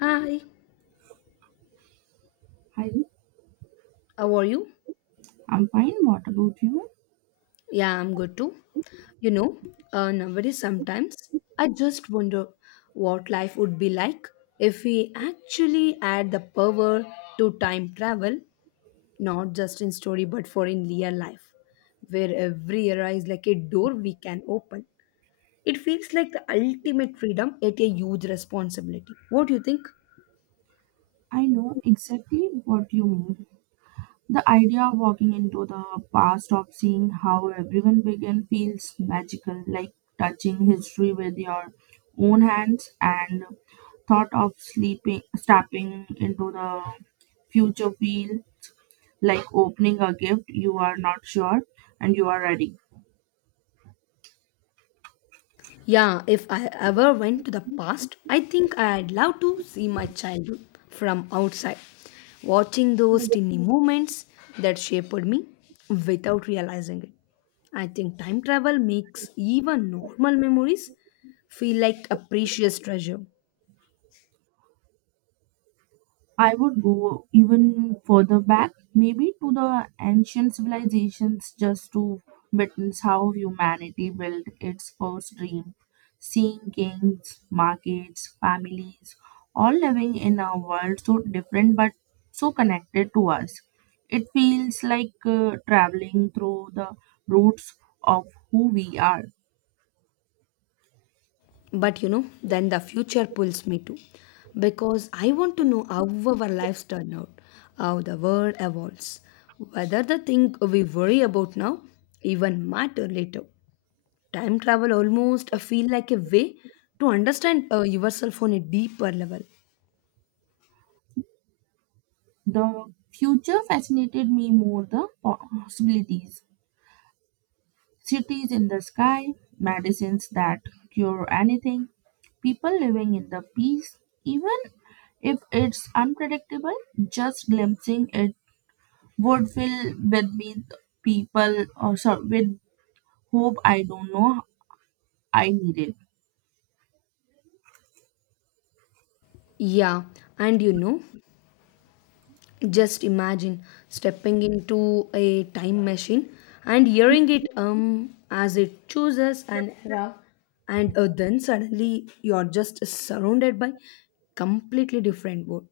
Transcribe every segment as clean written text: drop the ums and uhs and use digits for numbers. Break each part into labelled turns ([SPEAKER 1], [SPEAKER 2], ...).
[SPEAKER 1] Hi,
[SPEAKER 2] Hi,
[SPEAKER 1] how are you?
[SPEAKER 2] I'm fine. What about you?
[SPEAKER 1] Yeah, I'm good too. You know, Nowadays sometimes I just wonder what life would be like if we actually had the power to time travel, not just in story but for in real life, where every era is like a door we can open. It feels like the ultimate freedom at a huge responsibility. What do you think?
[SPEAKER 2] I know exactly what you mean. The idea of walking into the past of seeing how everyone began feels magical, like touching history with your own hands and thought of sleeping stepping into the future feel like opening a gift you are not sure and you are ready.
[SPEAKER 1] Yeah, if I ever went to the past, I think I'd love to see my childhood from outside, watching those tiny moments that shaped me without realizing it. I think time travel makes even normal memories feel like a precious treasure.
[SPEAKER 2] I would go even further back, maybe to the ancient civilizations, just to witness how humanity built its first dream. Seeing kings, markets, families, all living in a world so different but so connected to us. It feels like traveling through the roots of who we are.
[SPEAKER 1] But you know, then the future pulls me too, because I want to know how our lives turn out, how the world evolves, whether the thing we worry about now even matter later. Time travel almost feel like a way to understand yourself on a deeper level.
[SPEAKER 2] The future fascinated me more the possibilities cities in the sky, medicines that cure anything, people living in the peace, even if it's unpredictable, just glimpsing it would fill with me people or so with hope I don't know I needed.
[SPEAKER 1] Yeah, and you know, just imagine stepping into a time machine and hearing it as it chooses an era, and then suddenly you're just surrounded by completely different world.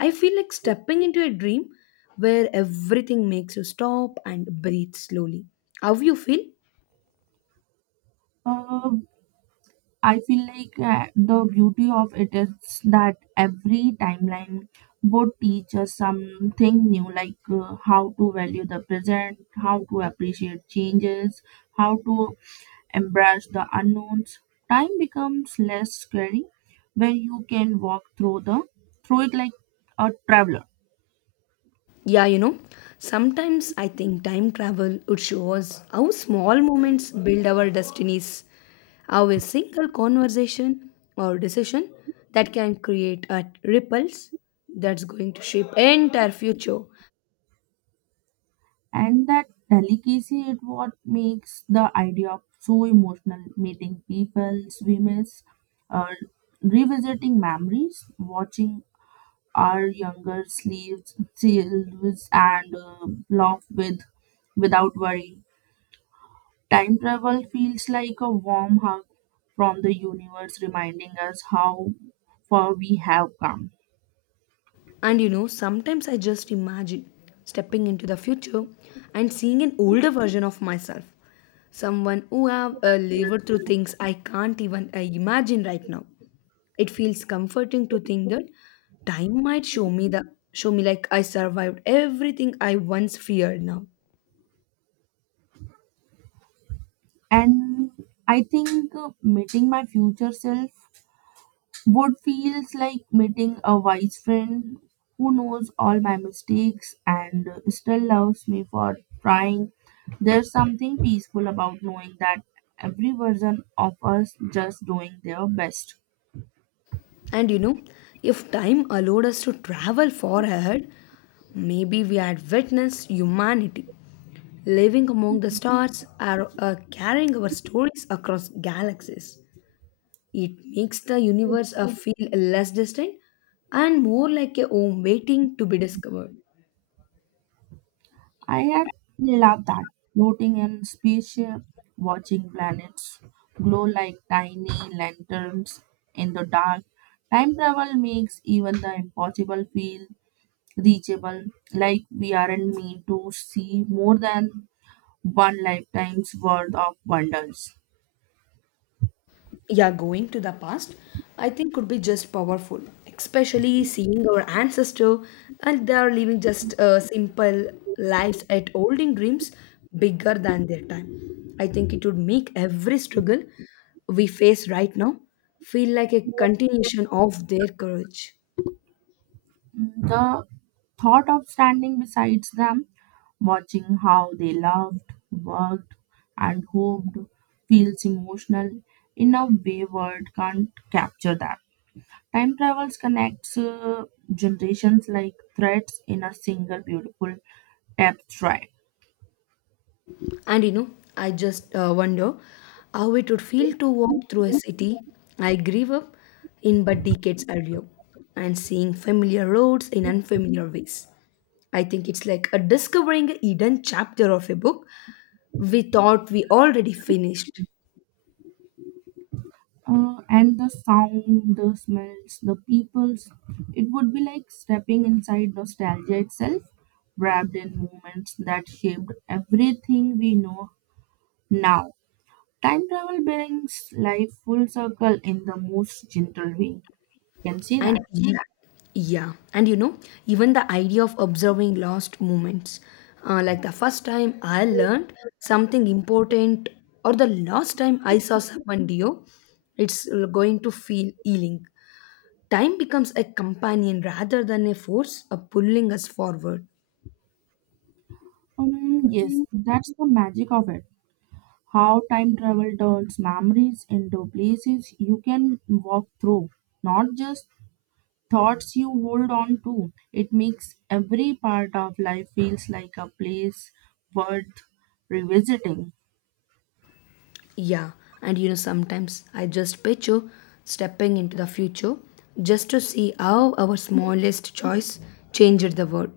[SPEAKER 1] I feel like stepping into a dream where everything makes you stop and breathe slowly. How you feel?
[SPEAKER 2] Uh, I feel like the beauty of it is that every timeline would teach us something new, like how to value the present, how to appreciate changes, how to embrace the unknowns, time becomes less scary when you can walk through the through it like a traveler.
[SPEAKER 1] Yeah, you know, sometimes I think time travel would show us how small moments build our destinies, how a single conversation or decision that can create a ripples that's going to shape entire future.
[SPEAKER 2] And that delicacy is what makes the idea of so emotional. Meeting people we miss, uh, revisiting memories, watching our younger sleeves, selves and laugh with without worry. Time travel feels like a warm hug from the universe reminding us how far we have come.
[SPEAKER 1] And you know, sometimes I just imagine stepping into the future and seeing an older version of myself. Someone who have lived through things I can't even imagine right now. It feels comforting to think that time might show me the show me like I survived everything I once feared now.
[SPEAKER 2] And I think meeting my future self would feels like meeting a wise friend who knows all my mistakes and still loves me for trying. There's something peaceful about knowing that every version of us just doing their best.
[SPEAKER 1] And you know, if time allowed us to travel far ahead, maybe we had witnessed humanity living among the stars or carrying our stories across galaxies. It makes the universe feel less distant and more like a home waiting to be discovered.
[SPEAKER 2] I had love that. Floating in spaceship, watching planets glow like tiny lanterns in the dark. Time travel makes even the impossible feel reachable, like we aren't meant to see more than one lifetime's worth of wonders.
[SPEAKER 1] Yeah, going to the past, I think could be just powerful, especially seeing our ancestor and they are living just simple lives at holding dreams bigger than their time. I think it would make every struggle we face right now feel like a continuation of their courage.
[SPEAKER 2] The thought of standing beside them, watching how they loved, worked, and hoped, feels emotional in a way word can't capture that. Time travels connects generations like threads in a single beautiful tapestry.
[SPEAKER 1] And you know, I just wonder how it would feel to walk through a city I grew up in but decades earlier and seeing familiar roads in unfamiliar ways. I think it's like a discovering a hidden chapter of a book we thought we already finished.
[SPEAKER 2] And the sound, the smells, the peoples, it would be like stepping inside nostalgia itself, wrapped in moments that shaped everything we know now. Time travel brings life full circle in the most gentle way. Can see
[SPEAKER 1] And
[SPEAKER 2] that?
[SPEAKER 1] ye- and even the idea of observing lost moments, like the first time I learned something important, or the last time I saw someone Dio, it's going to feel healing. Time becomes a companion rather than a force pulling us forward.
[SPEAKER 2] Yes, that's the magic of it. How time travel turns memories into places you can walk through, not just thoughts you hold on to. It makes every part of life feels like a place worth revisiting.
[SPEAKER 1] Yeah, and you know, sometimes I just picture stepping into the future just to see how our smallest choice changed the world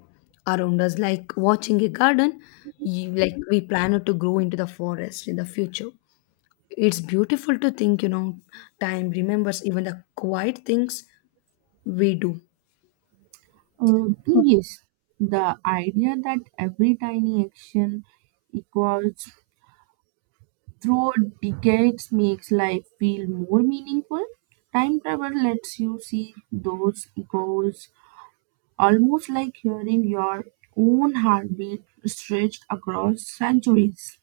[SPEAKER 1] around us, like watching a garden, you, like we plan to grow into the forest in the future. It's beautiful to think, you know, time remembers even the quiet things we do.
[SPEAKER 2] Yes, the idea that every tiny action echoes through decades makes life feel more meaningful. Time travel lets you see those goals almost like hearing your own heartbeat stretched across centuries.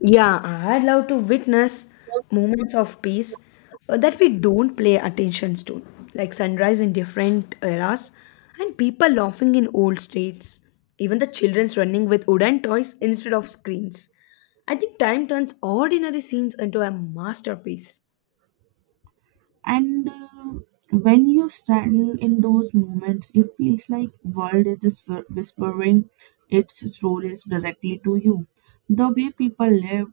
[SPEAKER 1] Yeah, I'd love to witness moments of peace that we don't pay attention to, like sunrise in different eras and people laughing in old streets, even the children's running with wooden toys instead of screens. I think time turns ordinary scenes into a masterpiece.
[SPEAKER 2] And when you stand in those moments, it feels like world is just whispering its stories directly to you. The way people lived,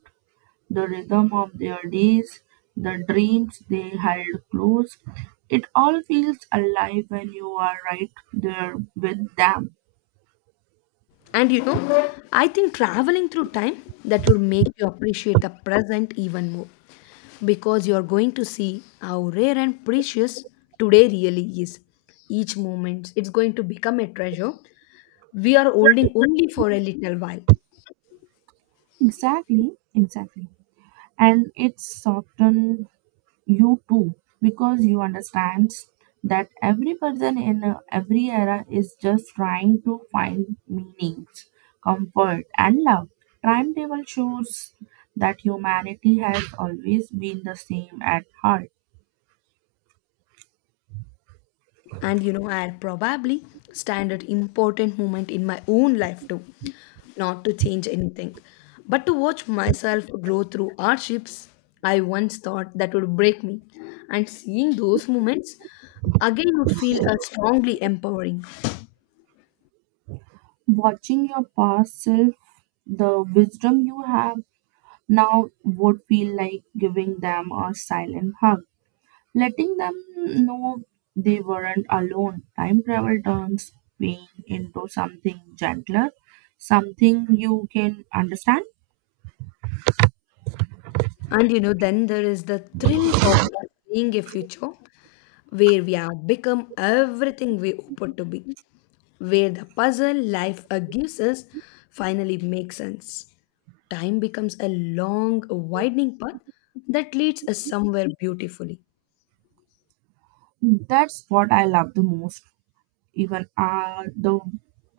[SPEAKER 2] the rhythm of their days, the dreams they held close. It all feels alive when you are right there with them.
[SPEAKER 1] And you know, I think traveling through time that will make you appreciate the present even more because you are going to see how rare and precious today really is. Each moment it's going to become a treasure we are holding only for a little while.
[SPEAKER 2] Exactly, exactly. And it softens you too because you understand that every person in every era is just trying to find meanings, comfort, and love. Timetable shows that humanity has always been the same at heart.
[SPEAKER 1] And you know, I'll probably stand at important moment in my own life too, not to change anything but to watch myself grow through hardships I once thought that would break me, and seeing those moments again would feel strongly empowering.
[SPEAKER 2] Watching your past self, the wisdom you have now would feel like giving them a silent hug, letting them know they weren't alone. Time travel turns pain into something gentler, something you can understand.
[SPEAKER 1] And you know, then there is the thrill of seeing a future where we have become everything we hoped to be, where the puzzle life gives us finally makes sense. Time becomes a long, widening path that leads us somewhere beautifully.
[SPEAKER 2] That's what I love the most. Even the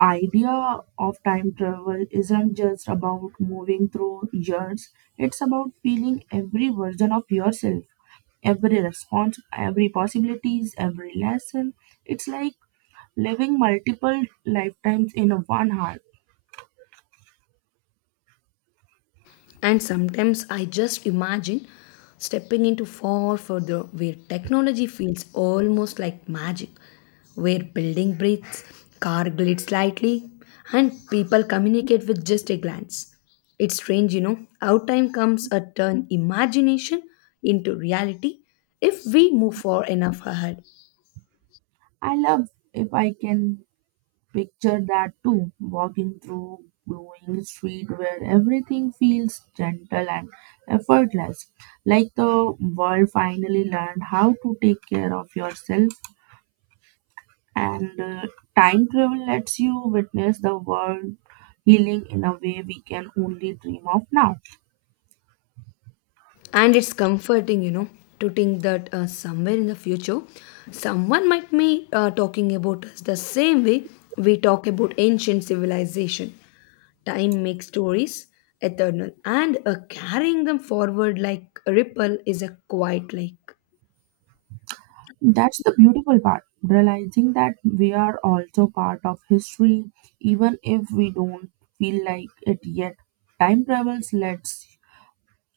[SPEAKER 2] idea of time travel isn't just about moving through years, it's about feeling every version of yourself. Every response, every possibilities, every lesson. It's like living multiple lifetimes in one heart.
[SPEAKER 1] And sometimes I just imagine stepping into far further where technology feels almost like magic, where building breathes, car glides slightly, and people communicate with just a glance. It's strange, you know, how time comes a turn imagination into reality if we move far enough ahead.
[SPEAKER 2] I love if I can picture that too, walking through glowing street where everything feels gentle and effortless, like the world finally learned how to take care of yourself. And time travel lets you witness the world healing in a way we can only dream of now.
[SPEAKER 1] And it's comforting, you know, to think that somewhere in the future, someone might be talking about us the same way we talk about ancient civilization. Time makes stories eternal, and carrying them forward like a ripple is a quiet like.
[SPEAKER 2] That's the beautiful part, realizing that we are also part of history, even if we don't feel like it yet. Time travels lets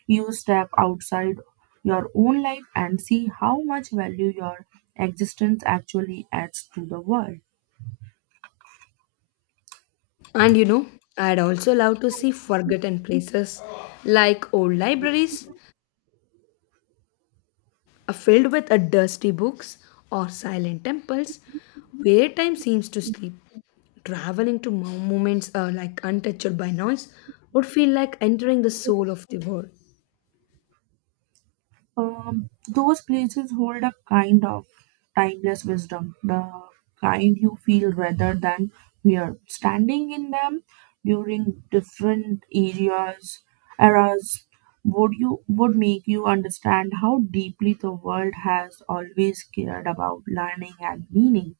[SPEAKER 2] you step outside your own life and see how much value your existence actually adds to the world.
[SPEAKER 1] And you know, I'd also love to see forgotten places like old libraries are filled with a dusty books or silent temples where time seems to sleep. Traveling to moments like untouched by noise would feel like entering the soul of the world.
[SPEAKER 2] Those places hold a kind of timeless wisdom, the kind you feel rather than fear. Standing in them during different areas, eras, would you would make you understand how deeply the world has always cared about learning and meaning.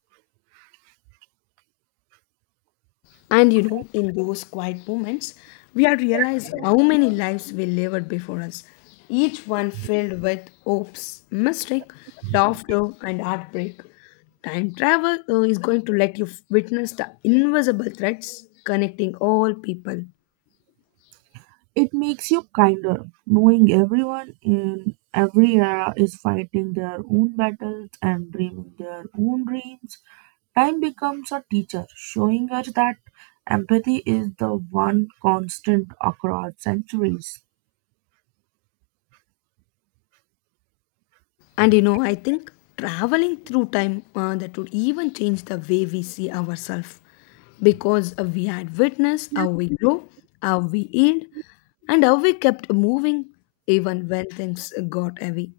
[SPEAKER 1] And you know, in those quiet moments, we are realized how many lives we lived before us, each one filled with hopes, mistake, laughter, and heartbreak. Time travel is going to let you witness the invisible threads connecting all people.
[SPEAKER 2] It makes you kinder, knowing everyone in every era is fighting their own battles and dreaming their own dreams. Time becomes a teacher, showing her that empathy is the one constant across centuries.
[SPEAKER 1] And you know, I think traveling through time that would even change the way we see ourselves because we had witnessed how we grow, how we healed, and how we kept moving even when things got heavy.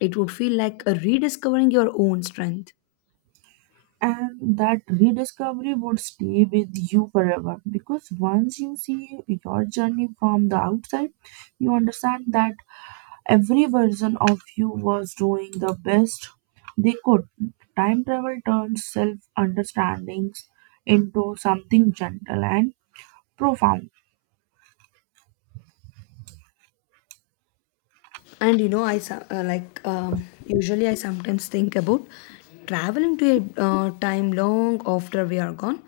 [SPEAKER 1] It would feel like rediscovering your own strength.
[SPEAKER 2] And that rediscovery would stay with you forever because once you see your journey from the outside, you understand that every version of you was doing the best they could. Time travel turns self understandings into something gentle and profound.
[SPEAKER 1] And you know, I so- like usually I sometimes think about traveling to a time long after we are gone,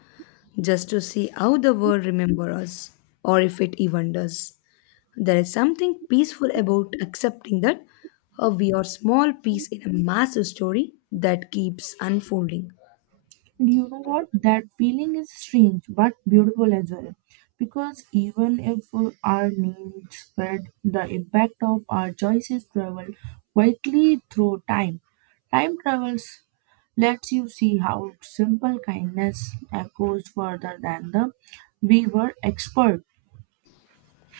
[SPEAKER 1] just to see how the world remember us, or if it even does. There is something peaceful about accepting that we are small piece in a massive story that keeps unfolding.
[SPEAKER 2] And you know what, that feeling is strange but beautiful as well because even if our names spread the impact of our choices travel quietly through time, time travels lets you see how simple kindness echoes further than the we were expert.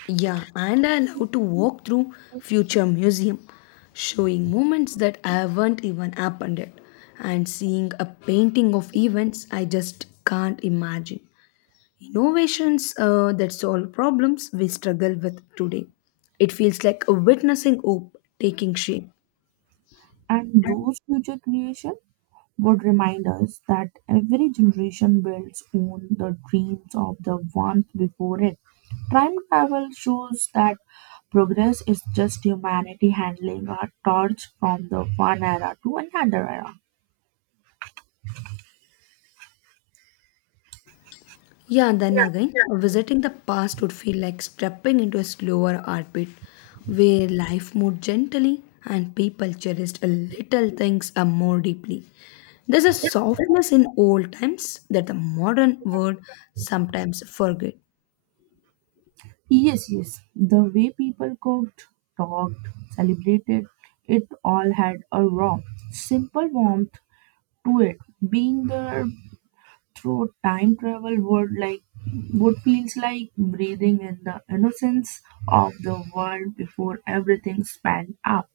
[SPEAKER 1] Yeah, and I love to walk through future museum, showing moments that haven't even happened yet, and seeing a painting of events I just can't imagine. Innovations that solve problems we struggle with today. It feels like witnessing hope taking shape.
[SPEAKER 2] And those future creations would remind us that every generation builds on the dreams of the ones before it. Time travel shows that progress is just humanity handling a torch from the one era to another era.
[SPEAKER 1] Yeah, then again, visiting the past would feel like stepping into a slower heartbeat where life moved gently and people cherished a little things a more deeply. There's a softness in old times that the modern world sometimes forget.
[SPEAKER 2] Yes, yes, the way people cooked, talked, celebrated, it all had a raw, simple warmth to it. Being there through time travel would like would feels like breathing in the innocence of the world before everything sped up.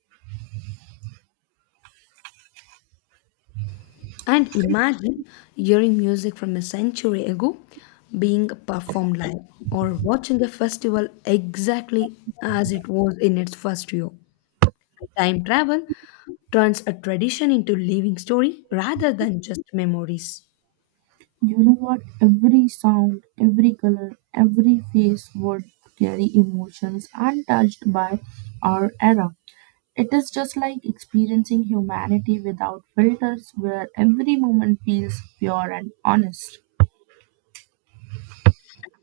[SPEAKER 1] And imagine hearing music from a century ago being performed live or watching a festival exactly as it was in its first year. Time travel turns a tradition into living story rather than just memories.
[SPEAKER 2] You know what? Every sound, every color, every face would carry emotions untouched by our era. It is just like experiencing humanity without filters, where every moment feels pure and honest.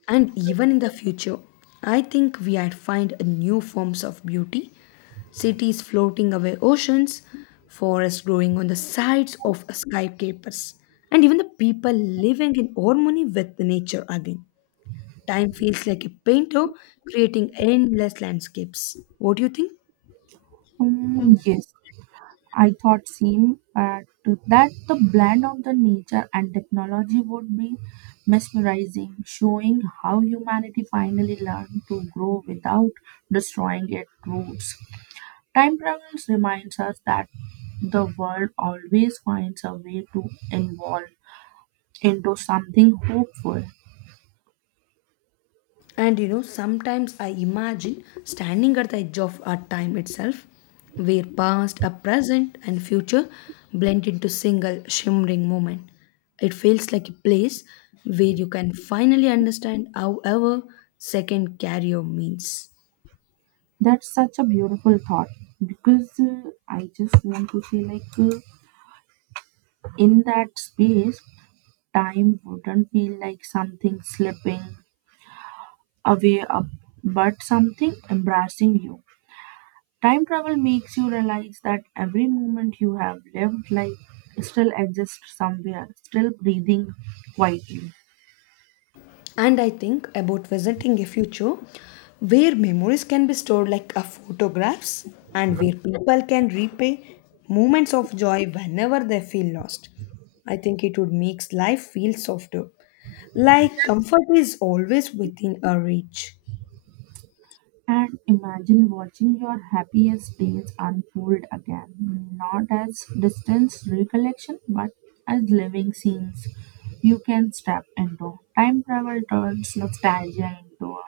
[SPEAKER 1] And even in the future, I think we are find new forms of beauty. Cities floating away oceans, forests growing on the sides of skyscrapers, and even the people living in harmony with the nature again. Time feels like a painter creating endless landscapes. What do you think?
[SPEAKER 2] Mm, yes, I thought seemed to that the blend of the nature and technology would be mesmerizing, showing how humanity finally learned to grow without destroying its roots. Time travel reminds us that the world always finds a way to evolve into something hopeful.
[SPEAKER 1] And you know, sometimes I imagine standing at the edge of our time itself, where past, a present, and future blend into single shimmering moment. It feels like a place where you can finally understand however second carrier means.
[SPEAKER 2] That's such a beautiful thought because I just want to say like in that space time wouldn't feel like something slipping away up, but something embracing you. Time travel makes you realize that every moment you have lived life still exists somewhere, still breathing quietly.
[SPEAKER 1] And I think about visiting a future where memories can be stored like a photographs and where people can replay moments of joy whenever they feel lost. I think it would make life feel softer. Like comfort is always within our reach.
[SPEAKER 2] And imagine watching your happiest days unfold again, not as distance recollection, but as living scenes you can step into. Time travel turns nostalgia into a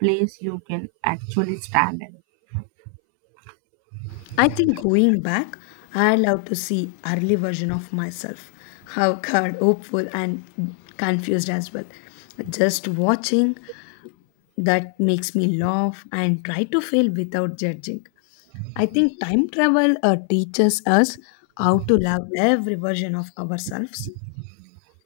[SPEAKER 2] place you can actually stand in.
[SPEAKER 1] I think going back, I love to see early version of myself, how card hopeful and confused as well. Just watching that makes me laugh and try to fail without judging. I think time travel teaches us how to love every version of ourselves.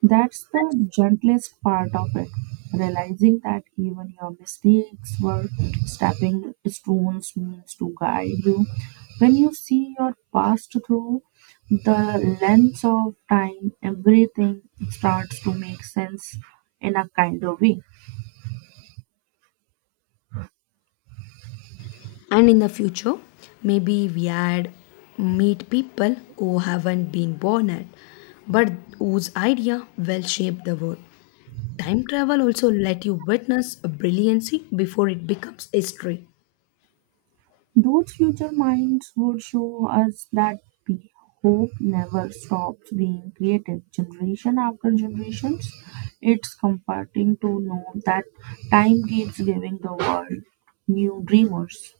[SPEAKER 2] That's the gentlest part of it, realizing that even your mistakes were stepping stones means to guide you. When you see your past through the lens of time, everything starts to make sense in a kind of way.
[SPEAKER 1] And in the future, maybe we had meet people who haven't been born yet, but whose idea will shape the world. Time travel also let you witness a brilliancy before it becomes history.
[SPEAKER 2] Those future minds would show us that p- hope never stops being creative, generation after generations. It's comforting to know that time keeps giving the world new dreamers.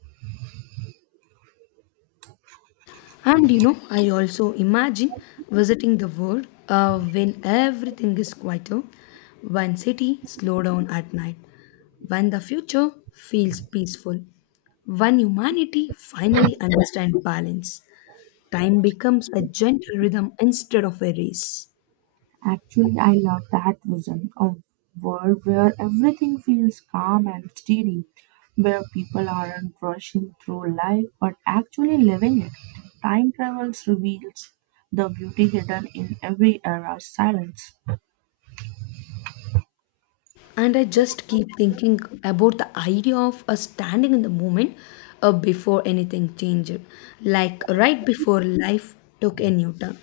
[SPEAKER 1] And you know, I also imagine visiting the world when everything is quieter, when city slow down at night, when the future feels peaceful, when humanity finally understand balance. Time becomes a gentle rhythm instead of a race.
[SPEAKER 2] Actually, I love that vision, a world where everything feels calm and steady, where people aren't rushing through life but actually living it. Time travels reveals the beauty hidden in every era's silence.
[SPEAKER 1] And I just keep thinking about the idea of us standing in the moment before anything changed, like right before life took a new turn.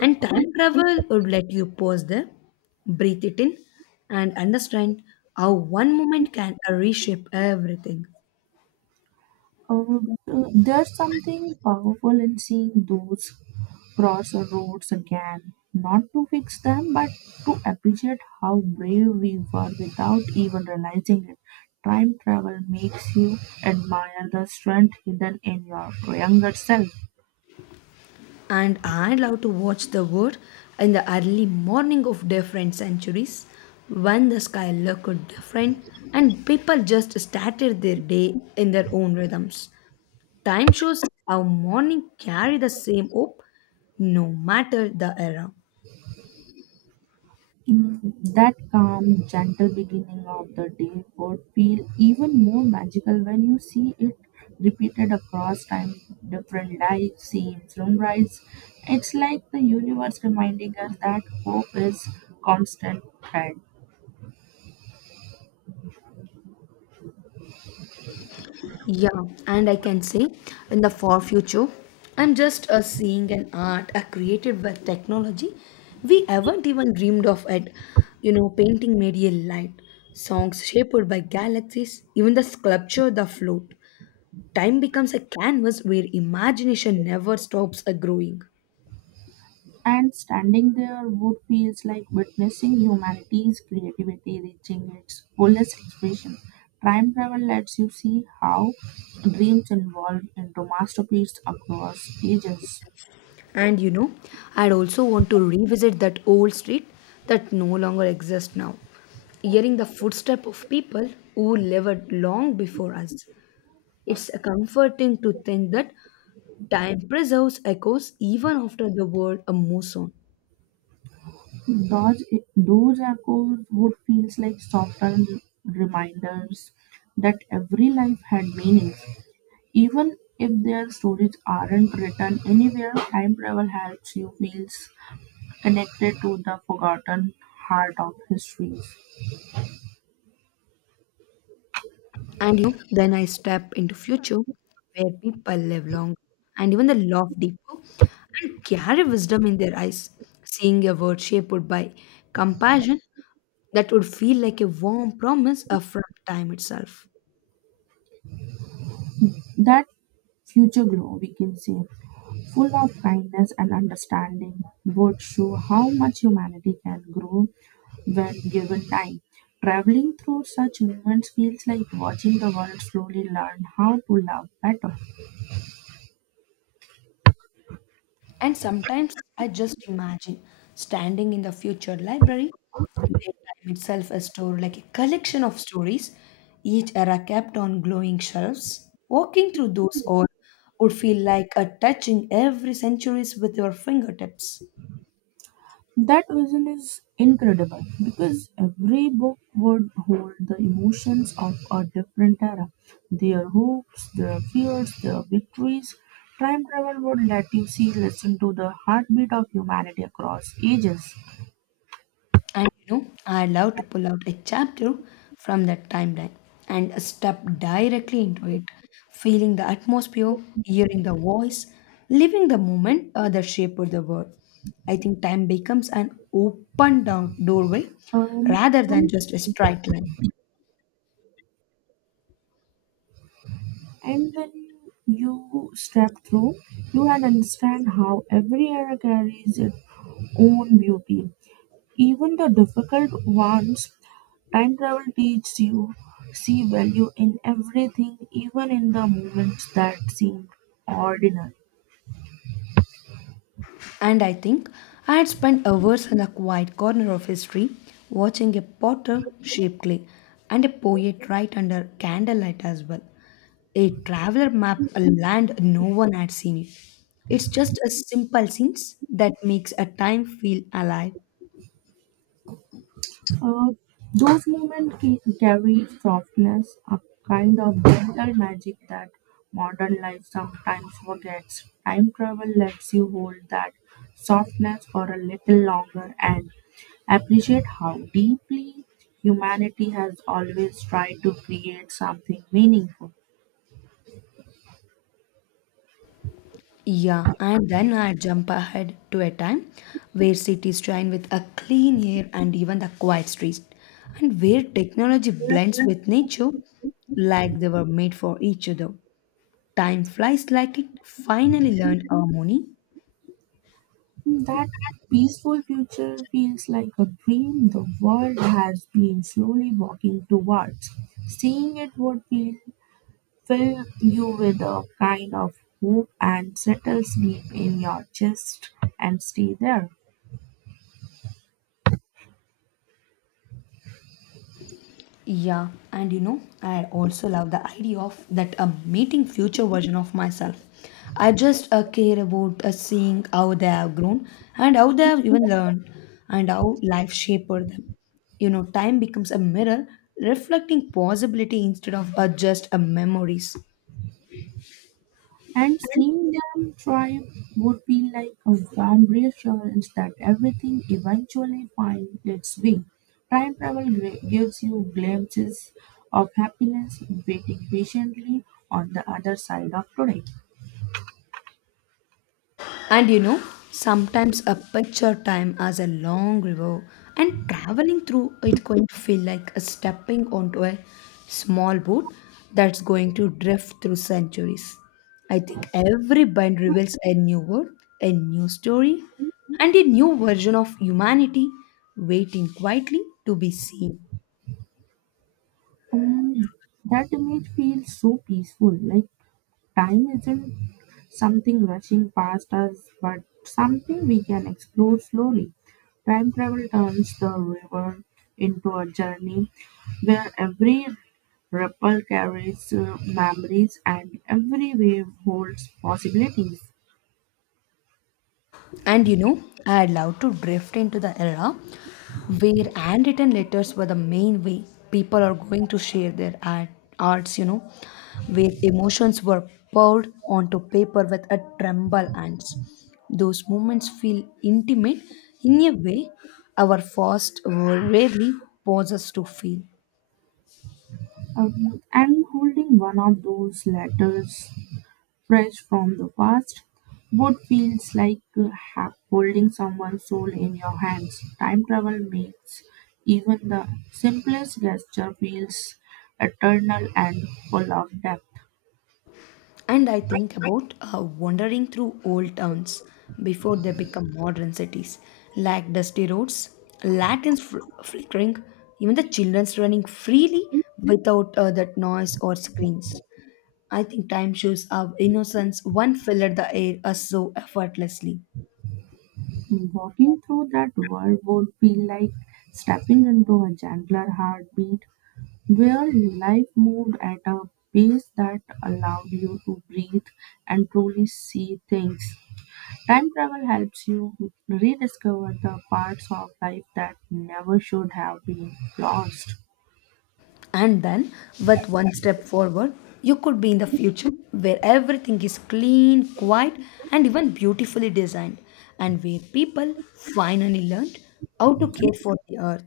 [SPEAKER 1] And time travel would let you pause there, breathe it in, and understand how one moment can reshape everything.
[SPEAKER 2] There's something powerful in seeing those cross roads again, not to fix them, but to appreciate how brave we were without even realizing it. Time travel makes you admire the strength hidden in your younger self.
[SPEAKER 1] And I love to watch the world in the early morning of different centuries when the sky looked different and people just started their day in their own rhythms. Time shows how morning carry the same hope no matter the era.
[SPEAKER 2] Mm, that calm, gentle beginning of the day would feel even more magical when you see it repeated across time, different lights, scenes, sunrise. It's like the universe reminding us that hope is constant thread.
[SPEAKER 1] Yeah, and I can say in the far future, I'm just a seeing an art a created by technology we haven't even dreamed of it. You know, painting made a light, songs shaped by galaxies, even the sculpture the float. Time becomes a canvas where imagination never stops a growing.
[SPEAKER 2] And standing there would feels like witnessing humanity's creativity reaching its fullest expression. Time travel lets you see how dreams evolve into masterpieces across ages.
[SPEAKER 1] And you know, I'd also want to revisit that old street that no longer exists now. Hearing the footsteps of people who lived long before us. It's comforting to think that time preserves echoes even after the world moves on.
[SPEAKER 2] Those, those echoes would feels like softened reminders that every life had meanings. Even if their stories aren't written anywhere, time travel helps you feel connected to the forgotten heart of histories.
[SPEAKER 1] And you know, then I step into future where people live longer and even the laugh deeper and carry wisdom in their eyes, seeing a world shaped by compassion that would feel like a warm promise from time itself.
[SPEAKER 2] That future glow, we can say, full of kindness and understanding, would show how much humanity can grow when given time. Traveling through such moments feels like watching the world slowly learn how to love better.
[SPEAKER 1] And sometimes I just imagine standing in the future library where time itself is stored like a collection of stories, each era kept on glowing shelves. Walking through those all would feel like a touching every centuries with your fingertips.
[SPEAKER 2] That vision is incredible because every book would hold the emotions of a different era, their hopes, their fears, their victories. Time travel would let you see, listen to the heartbeat of humanity across ages.
[SPEAKER 1] And you know, I love to pull out a chapter from that timeline and step directly into it, feeling the atmosphere, hearing the voice, living the moment that shaped the world. I think time becomes an open down doorway
[SPEAKER 2] Um,
[SPEAKER 1] rather than just a straight line.
[SPEAKER 2] And when you step through, you can understand how every era carries its own beauty. Even the difficult ones, time travel teaches you see value in everything, even in the moments that seem ordinary.
[SPEAKER 1] And I think I had spent hours in a quiet corner of history watching a potter shape clay and a poet write under candlelight as well. A traveler map a land no one had seen it. It's just a simple scenes that makes a time feel alive.
[SPEAKER 2] Uh, those moments carry softness, a kind of gentle magic that modern life sometimes forgets. Time travel lets you hold that softness for a little longer and appreciate how deeply humanity has always tried to create something meaningful.
[SPEAKER 1] Yeah, and then I jump ahead to a time where cities shine with a clean air and even the quiet streets, and where technology blends with nature like they were made for each other. Time flies like it finally learned harmony.
[SPEAKER 2] That peaceful future feels like a dream the world has been slowly walking towards. Seeing it would feel fill you with a kind of hope and settles deep in your chest and stay there.
[SPEAKER 1] Yeah, and you know, I also love the idea of that I meeting future version of myself. I just care about seeing how they have grown and how they have even learned and how life shaped them. You know, time becomes a mirror reflecting possibility instead of just a memories.
[SPEAKER 2] And seeing them thrive would be like a warm reassurance that everything eventually finds its way. Time travel gives you glimpses of happiness waiting patiently on the other side of today.
[SPEAKER 1] And you know, sometimes a picture time as a long river, and traveling through it going to feel like a stepping onto a small boat that's going to drift through centuries. I think every bend reveals a new world, a new story, and a new version of humanity waiting quietly to be seen.
[SPEAKER 2] Um, that image feels so peaceful, like time isn't something rushing past us, but something we can explore slowly. Time travel turns the river into a journey where every ripple carries memories and every wave holds possibilities.
[SPEAKER 1] And you know, I love to drift into the era where handwritten letters were the main way people are going to share their art, arts, you know, where emotions were poured onto paper with a tremble hands. Those moments feel intimate in a way our fast world rarely pauses to feel.
[SPEAKER 2] And holding one of those letters fresh from the past, what feels like holding someone's soul in your hands. Time travel makes even the simplest gesture feels eternal and full of depth.
[SPEAKER 1] And I think about wandering through old towns before they become modern cities, like dusty roads, lanterns flickering, even the children's running freely without that noise or screens. I think time shows our innocence one filled the air so effortlessly.
[SPEAKER 2] Walking through that world would feel like stepping into a gentler heartbeat where life moved at a pace that allowed you to breathe and truly see things. Time travel helps you rediscover the parts of life that never should have been lost.
[SPEAKER 1] And then with one step forward you could be in the future where everything is clean quiet and even beautifully designed and where people finally learned how to care for the earth.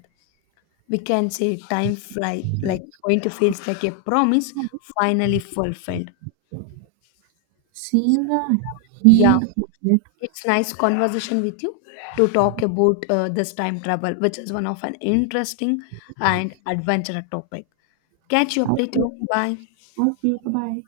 [SPEAKER 1] We can say time fly like going to feels like a promise finally fulfilled.
[SPEAKER 2] Seeing a
[SPEAKER 1] Yeah,
[SPEAKER 2] healed planet.
[SPEAKER 1] it's nice conversation with you to talk about this time travel which is one of an interesting and adventurous topic. Catch you up
[SPEAKER 2] I
[SPEAKER 1] later. Bye.
[SPEAKER 2] okay, bye bye.